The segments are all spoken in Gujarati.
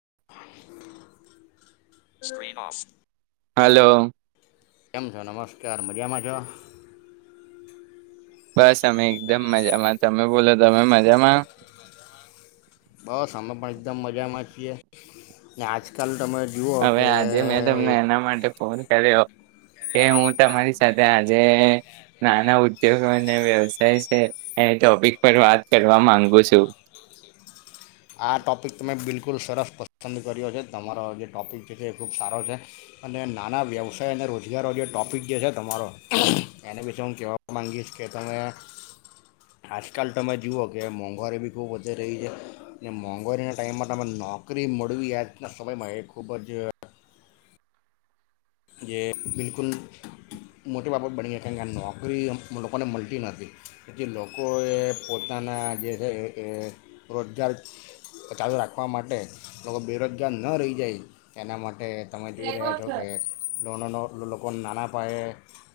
[inaudible] હલોો કેમ છો નમસ્કાર મજામાં છો બસ અમે એકદમ મજામાં તમે બોલો તમે મજામાં બસ અમે પણ એકદમ મજામાં છીએ આજકાલ તમે જુઓ હવે કે આજે મેં તમને એના માટે ફોન કર્યો કે હું તમારી સાથે આજે નાના ઉદ્યોગો અને વ્યવસાય છે એ ટોપિક પર વાત કરવા માંગુ છું આ ટોપિક તમે બિલકુલ સરસ પસંદ કર્યો છે તમારો જે ટૉપિક જે છે એ ખૂબ સારો છે અને નાના વ્યવસાય અને રોજગારો જે ટૉપિક જે છે તમારો એના વિશે હું કહેવા માંગીશ કે તમે આજકાલ તમે જુઓ કે મોંઘવારી બી ખૂબ વધી રહી છે અનેને મોંઘવારીના ટાઈમમાં તમે નોકરી મળવી જના સમયમાં એ ખૂબ જ જે બિલકુલ મોટી બાબત બની ગઈ કારણ કે નોકરી લોકોને મળતી નથી એથી લોકોએ પોતાના જે છે રોજગાર ચાલુ રાખવા માટે લોકો બેરોજગાર ન રહી જાય એના માટે તમે જોઈ રહ્યા છો કે લોનોનો લોકો નાના પાયે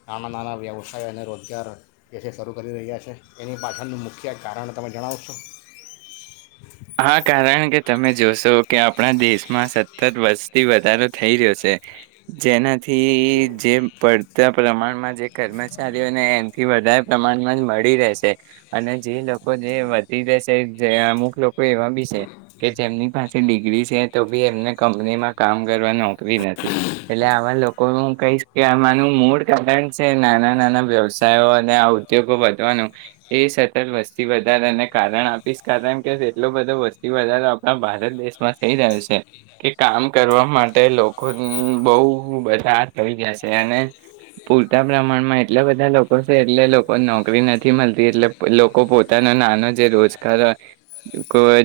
નાના નાના વ્યવસાય અને રોજગાર જે છે શરૂ કરી રહ્યા છે એની પાછળનું મુખ્ય કારણ તમે જણાવ છો હા કારણ કે તમે જોશો કે આપણા દેશમાં સતત વર્ષથી વધારો થઈ રહ્યો છે જેના થી જેમ પડ પ્રમાણમાં જે કર્મચારીઓને એથી વધારે પ્રમાણમાં મળી રહેશે અને જે લોકો જે વધી રહેશે જે અમુક લોકો એવા બી છે કે જેમની પાસે ડિગ્રી છે તો બી એમને કંપનીમાં કામ કરવા નોકરી નથી એટલે આવા લોકો હું કહીશ કે આમાંનું મૂળ કારણ છે નાના નાના વ્યવસાયો અને આ ઉદ્યોગો વધવાનું એ સતત વસ્તી વધાર એને કારણ આપીશ કારણ કે એટલો બધ વસ્તી વધારો આપણા ભારત દેશમાં થઈ રહ્યો છે કે કામ કરવા માટે લોકો બહુ બધા થઈ જ છે અને પૂરતા પ્રમાણમાં એટલા બધા લોકો છે એટલે લોકો નોકરી નથી મળતી એટલે લોકો પોતાનો નાનો જે રોજગાર હોય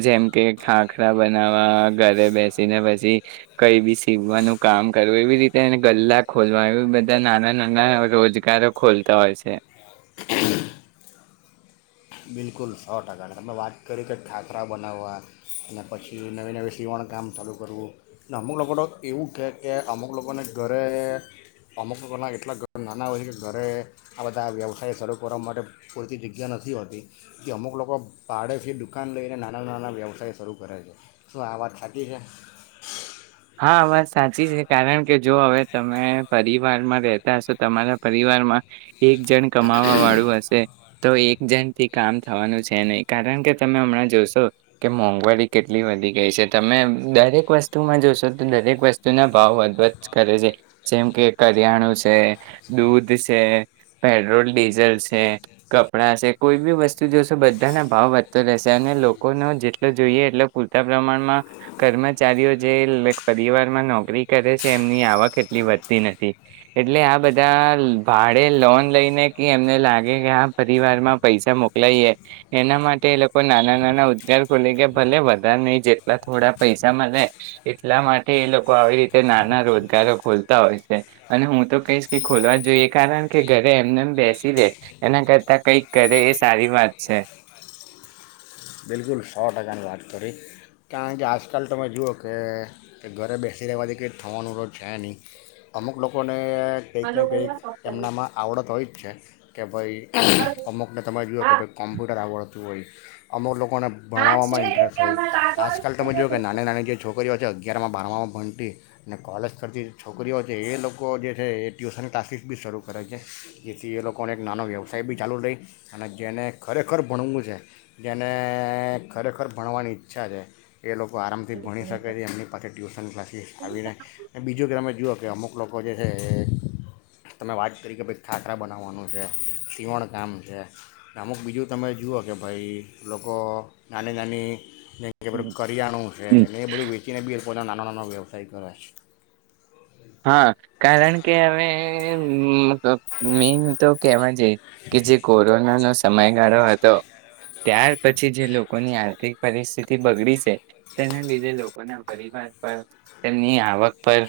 જેમ કે ખાખરા બનાવવા ઘરે બેસીને પછી કઈ બી સીવવાનું કામ કરવું એવી રીતે ગલ્લા ખોલવા એ બધા નાના નાના રોજગારો ખોલતા હોય છે બિલકુલ સો ટકા તમે વાત કરી કે ખાખરા બનાવવા અને પછી નવી નવી સીવણકામ ચાલું કરવું અમુક લોકો તો એવું કહે કે અમુક લોકોને ઘરે અમુક લોકોના એટલા ઘ નાના હોય છે કે ઘરે આ બધા વ્યવસાય ચાલ કરવા માટે પૂરતી જગ્યા નથી હોતી કે અમુક લોકો પાડેથી દુકાન લઈને નાના નાના વ્યવસાય શરૂ કરે છે શું આ વાત સાચી છે હા વાત સાચી છે કારણ કે જો હવે તમે પરિવારમાં રહેતા હશો તમારા પરિવારમાં એક જણ કમાવા વાળું હશે તો એક જણ થી કામ થવાનું છે નહીં કારણ કે તમે હમણાં જોશો કે મોંઘવારી કેટલી વધી ગઈ છે તમે દરેક વસ્તુમાં જોશો દરેક વસ્તુ ના ભાવ વધ કરે છે જેમ કે કરિયાણું છે દૂધ છે પેટ્રોલ ડીઝલ છે કપડા છે કોઈ બી વસ્તુ જોશો બધાના ભાવ વધતો રહેશે અને લોકોનો જેટલો જોઈએ એટલો પૂરતા પ્રમાણમાં કર્મચારીઓ જે પરિવારમાં નોકરી કરે છે એમની આવક એટલી વધતી નથી એટલે આ બધા ભાડે લોન લઈને કે એમને લાગે કે આ પરિવાર માં પૈસા મોકલાઇએે એના માટે એ લોકો નાના નાના ઉદગાર ખોલે કે ભલે વધારે નહી જેટલા થોડા પૈસામાં રહેે. એટલા માટે એ લોકો આવી રીતે નાના રોજગારો ખોલતા હોય છે અને હું તો કહીશ કે ખોલવા જ જોઈએ કારણ કે ઘરે એમને એમ બેસી રહે એના કરતા કઈક કરે એ સારી વાત છે. બિલકુલ સો ટકાની વાત કરી કારણ કે આજકાલ તમે જુઓ કે ઘરે બેસી રહેવાથી કંઈ થવાનું તો છે નહીં અમુક લોકોને ને કંઈક ને કંઈક એમનામાં આવડત હોય જ છે. ભઈ અમુકને તમે જુઓ કે ભાઈ કોમ્પ્યુટર આવડત દુબઈ બોલો. લોકોને ભણાવવામાં ઇન્ટરેસ્ટ હોય. આજકાલ તમે જો કે નાના નાની જે છોક છોકરીઓ છે અગિયારમાં બારમાં ભણતી અને કોલેજ ભણતી છોકરીઓ છે એ લોકો જે છે એ ટ્યુશન ક્લાસીસ બી શરૂ કરે છે જેથી એ લોકોને એક નાનો વ્યવસાય બી ચાલુ રહી અને જેને ખરેખર ભણવું છે. જેને ખરેખર ભણવાની ઈચ્છા છે. એ લોકો આરામથી ભણી શકે છે એમની પાસે ટ્યુશન ક્લાસીસ આવીને બીજું પછી જુઓ કે અમુક લોકો જે છે એ તમે વાત કરી કે ભાઈ ખાખરા બનાવવાનું છે સીવણ કામ છે અમુક બીજું તમે જુઓ કે ભાઈ લોકો નાની નાની કરિયાણું છે ને એ બધું વેચીને બી નાના નાના નાના વ્યવસાય કરે છે હા કારણ કે અમે મેઈન તો કહેવાનું રહી ગયું કે જે કોરોનાનો સમય જે સમયગાળો હતો ત્યાર પછી જે લોકોની આર્થિક પરિસ્થિતિ બગડી છે તેના લીધે લોકોના પરિવાર પર તેમની આવક પર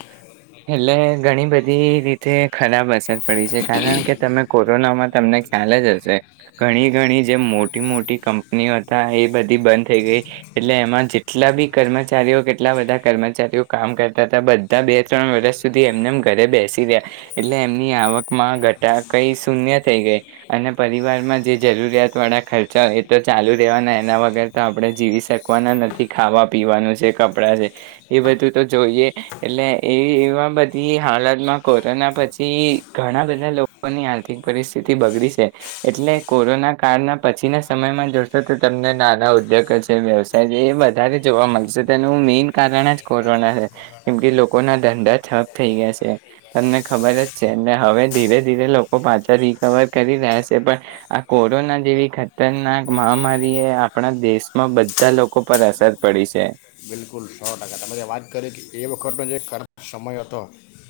એટલે ઘણી બધી રીતે ખરાબ હશે. પડી છે કારણ કે તમે કોરોનામાં તમને ખ્યાલ જ હશે ઘણી ઘણી જે મોટી મોટી કંપનીઓ હતા એ બધી બંધ થઈ ગઈ એટલે એમાં જેટલા બી કર્મચારીઓ કેટલા બધા કર્મચારીઓ કામ કરતા હતા બધા બે ત્રણ વર્ષ સુધી એમનેમ ઘરે બેસી રહ્યા એટલે એમની આવકમાં ઘટા કઈ શૂન્ય થઈ ગઈ અને પરિવારમાં જે જરૂરિયાત વાળા ખર્ચાય એ તો ચાલુ રહેવાના એના વગર તો આપણે જીવી શકવાના નથી. ખાવા પીવાનું છે કપડાં છે એ બધું તો જોઈએ એટલે એ એવા બધી હાલતમાં કોરોના પછી ઘણા બધા લોકોની આર્થિક પરિસ્થિતિ બગડી છે એટલે કોરોના કાળના પછીના સમયમાં જોશો તો તમને નાના ઉદ્યોગ છે વ્યવસાય છે એ વધારે જોવા મળશે તેનું મેઇન કારણ જ કોરોના છે કેમ કે લોકોના ધંધા ઠપ થઈ ગયા છે તમને ખબર જ છે ને હવે ધીરે ધીરે લોકો પાછા રિકવર કરી રહ્યા છે પણ આ કોરોના જેવી ખતરનાક મહામારી એ આપણા દેશમાં બધા લોકો પર અસર પડી છે. બિલકુલ સો ટકા તમે જે વાત કરી કે એ વખતનો જે ખરાબ સમય હતો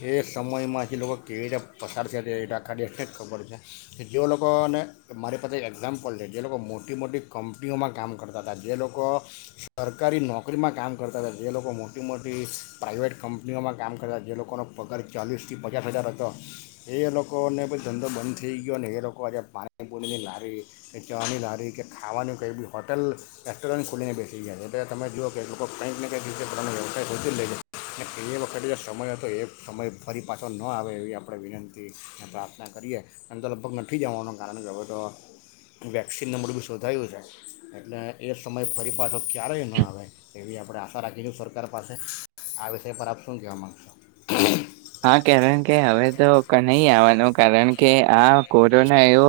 એ સમયમાંથી લોકો કેવી રીતે પસારશે તે એ દખાડીે છે જ ખબર છે કે જે લોકોને મારી પાસે એક્ઝામ્પલ છે જે લોકો મોટી મોટી કંપનીઓમાં કામ કરતા હતા જે લોકો સરકારી નોકરી નોકરીમાં કામ કરતા હતા જે લોકો મોટી મોટી પ્રાઇવેટ કંપનીઓમાં કામ કરતા જે લોકોનો પગાર ચાલીસથી પચાસ હજાર હતો એ લોકોને બછી ધંધો બંધ થઈ ગયો ને એ લોકો આજે પાણીપુરીની લારી કે ચની લારી કે ખાવાનું કંઈ બી હોટલ રેસ્ટોરન્ટ ખુલીને બેસી ગયા છે એટલે તમે જુ કે લોકો કંઈક ને કંઈક રીતે પોનો વ્યવસાય શોધી લે અને એ વખતે જે સમય હતો એ સમય ફરી પાછો ન આવે એવી આપણે વિનંતી અને પ્રાર્થના કરીએ અને તો લગભગ નથી જવાનું કારણે હવે તો વેક્સિન નંબર બી શોધાયું છે એટલે એ સમય ફરી પાછો ક્યારેય ન આવે. એવી આપણે આશા રાખીશું સરકાર પાસે આ વિષય પર આપ શું કહેવા માગશો. હા કારણકે કે હવે તો નહી આવવાનો કારણ કે આ કોરોના એવો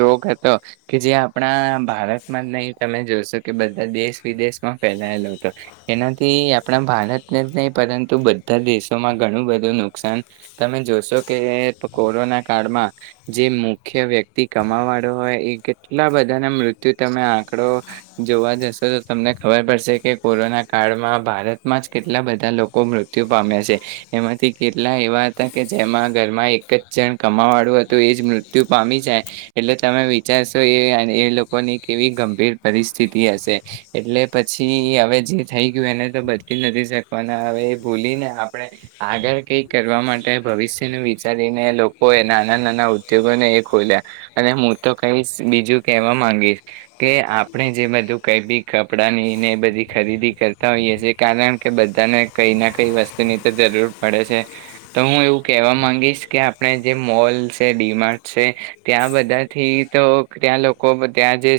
રોગ હતો કે જે આપણા ભારતમાં જ નહીં તમે જોશો કે બધા દેશ વિદેશમાં ફેલાયેલો હતો એનાથી આપણા ભારતને જ નહી પરંતુ બધા દેશોમાં ઘણું બધું નુકસાન તમે જોશો કે કોરોના કાળમાં જે મુખ્ય વ્યક્તિ કમા વાળો હોય એ કેટલા બધાના મૃત્યુ તમે આંકડો જોવા જશો તો તમને ખબર પડશે કે કોરોના કાળમાં ભારતમાં જ કેટલા બધા લોકો મૃત્યુ પામ્યા છે એમાંથી કેટલા એવા હતા કે જેમાં ઘરમાં એક જ જણ કમાવાળું હતું એ જ મૃત્યુ પામી જાય એટલે તમે વિચારશો એ એ લોકોની કેવી ગંભીર પરિસ્થિતિ હશે એટલે પછી હવે જે થઈ ગયું એને તો બદલી નથી શકવાના હવે એ ભૂલીને આપણે આગળ કઈક કરવા માટે ભવિષ્ય ન વિચારીને લોકો એ નાના નાના ઉદ્યોગોને એ ખોલ્યા અને હું તો કઈશ બીજું કહેવા માંગીશ કે આપણે જે બધું કઈ બી કપડાંની ને એ બધી ખરીદી કરતા હોઈએ છે કારણ કે બધાને કઈ ના કઈ વસ્તુની તો જરૂર પડે છે તો હું એવું કેહેવા માંગીશ કે આપણે જે મોલ છે ડીમાર્ટ છે ત્યાં બધાથી તો ત્યાં લોકો ત્યાં જે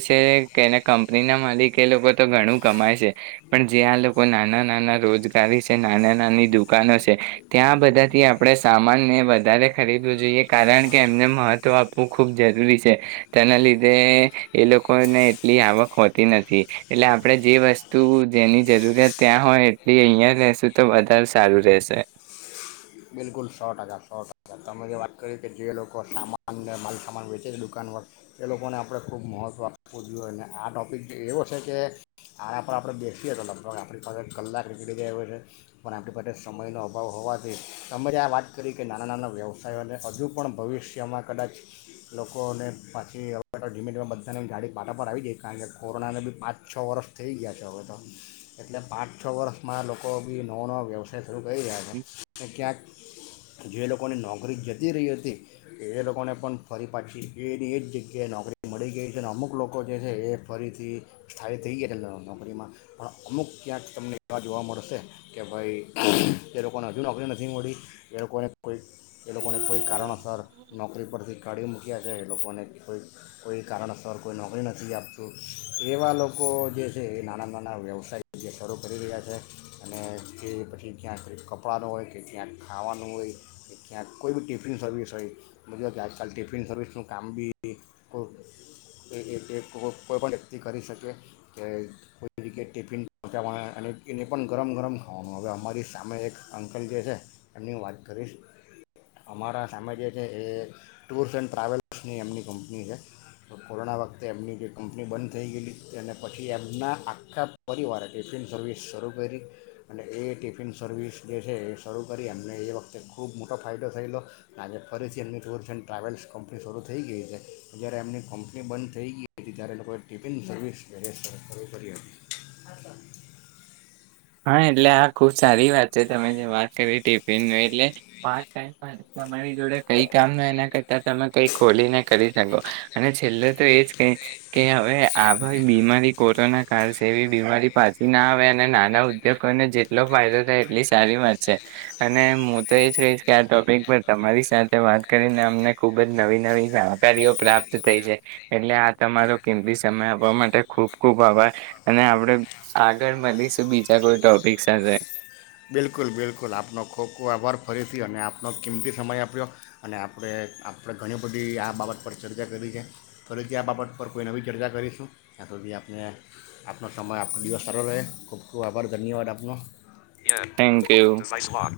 છેને કંપનીના માલિક એ લોકો તો ઘણું કમાય છે પણ જે આ લોકો નાના નાના રોજગારી છે નાના નાની દુકાનો છે ત્યાં બધાથી આપણે સામાનને વધારે ખરીદવું જોઈએ કારણ કે એમને મહત્વ આપવું ખૂબ જરૂરી છે તેના લીધે એ લોકોને એટલી આવક હોતી નથી એટલે આપણે જે વસ્તુ જેની જરૂરિયાત ત્યાં હોય એટલી અહીંયા રહેશું તો વધારે સારું રહેશે બિલકુલ સો ટકા સો ટકા તમે જે વાત કરી કે જે લોકો સામાનને માલ સામાન વેચે છે દુકાન પર એ લોકોને આપણે ખૂબ મહત્ત્વ આપવું જોઈએ અને આ ટોપિક એવો છે કે આના પર આપણે બેસીએ તો લગભગ આપણી પાસે કલાક નીકળી જાય હો છે પણ આપણી પાસે સમયનો અભાવ હોવાથી તમારી આ વાત કરી કે નાના નાના વ્યવસાયોને હજુ પણ ભવિષ્યમાં કદાચ લોકોને પાછી હવે ધીમે ધમે બધાની જાાડી પાટા પર આવી જાય કારણ કે કોરોનાને બી પાંચ છ વર્ષ થઈ ગયા છે હવે તો એટલે પાંચ છ વર્ષમાં લોકો બી નવો નવાો વ્યવસાય શરૂ કરી રહ્યા છે અને ક્યાંક જે લોકોની નોકરી જતી રહી હતી એ લોકોને પણ ફરી પાછી એ જ એ જ જગ્યાએ નોકરી મળી ગઈ છે અને અમુક લોકો જે છે એ ફરીથી સ્થાયી થઈ ગયા નોકરીમાં પણ અમુક ક્યાંક તમને એવા જોવા મળશે કે ભાઈ એ લોકોને હજુ નોકરી નથી મળી એ લોકોને એ લોકોને કોઈ કારણસર નોકરી પરથી કાઢી ગયા છે એ લોકોને કોઈ કોઈ કારણસર કોઈ નોકરી નથી આપતું એવા લોકો જે છે એ નાના નાના વ્યવસાય જે શરૂ કરી રહ્યા છે અને તે પછી ક્યાંક કપડાંનો હોય કે ક્યાંક ખાવાનું હોય ક્યાંક કોઈ બી ટિફિન સર્વિસ હોય બજબ કે આજકાલ ટિફિન સર્વિસનું કામ બી કોઈ પણ વ્યક્તિ કરી શકે કે કોઈ જીએ ટિફિન પહોંચાવા અને એને પણ ગરમ ગરમ ખાવાનું હવે અમારી સામે એક અંકલ જે છે. એમની વાત કરીશ અમારા સામે જે છે એ ટૂર્સ એન્ડ ટ્રાવેલ્સની એમની કંપની છે તો કોરોના વખતે એમની જે કંપની બંધ થઈ ગયેલી અને પછી એમના આખા પરિવારે ટિફિન સર્વિસ શરૂ કરી અને એ ટિફિન સર્વિસ જે છે એ શરૂ કરી એમને એ વખતે ખૂબ મોટો ફાયદો થયેલો આજે ફરીથી એમની ટૂર્સ એન્ડ ટ્રાવેલ્સ કંપની શરૂ થઈ ગઈ છે પણ જ્યારે એમની કંપની બંધ થઈ ગઈ હતી ત્યારે લોકોએ ટિફિન સર્વિસ વ કરી હતી હા એટલે આ ખુબ સારી વાત છે તમે જે વાત કરી ટિફિન એટલે પાર્ટ ટાઈમ તમારી જોડે કઈ કામ ન એના કરતા તમે કઈ ખોલીને કરી શકો અને છેલ્લે તો એજ કે કે હવે આ બીમારી કોરોના કાળ છે એવી બીમારી પાછી ના આવે અને નાના ઉદ્યોગોને જેટલો ફાયદો થાય એટલી સારી વાત છે અને હું તો એ જ કહીશ કે આ ટોપિક પર તમારી સાથે વાત કરીને અમને ખુબ જ નવી નવી જાણકારીઓ પ્રાપ્ત થઈ છે એટલે આ તમારો કિંમતી સમય આપવા માટે ખૂબ ખૂબ આભાર અને આપણે આગળ મળીશ બીજ જા ટોપિક સાથે બિલકુલ બિલકુલ આપનો ખૂબ ખૂબ આભાર ફરીથી અને આપનો કિંમતી સમય આપ્યો અને આપણે આપણે ઘણી બધી આ બાબત પર ચર્ચા કરી છે ફરીથી આ બાબત પર કોઈ નવી ચર્ચા કરીશું ત્યાં સુધી આપને આપનો સમય આપણ દિવસ સારો રહે ખૂબ ખૂબ આભાર ધન્યવાદ આપનો થેન્ક યુ [inaudible] ધન્યવાદ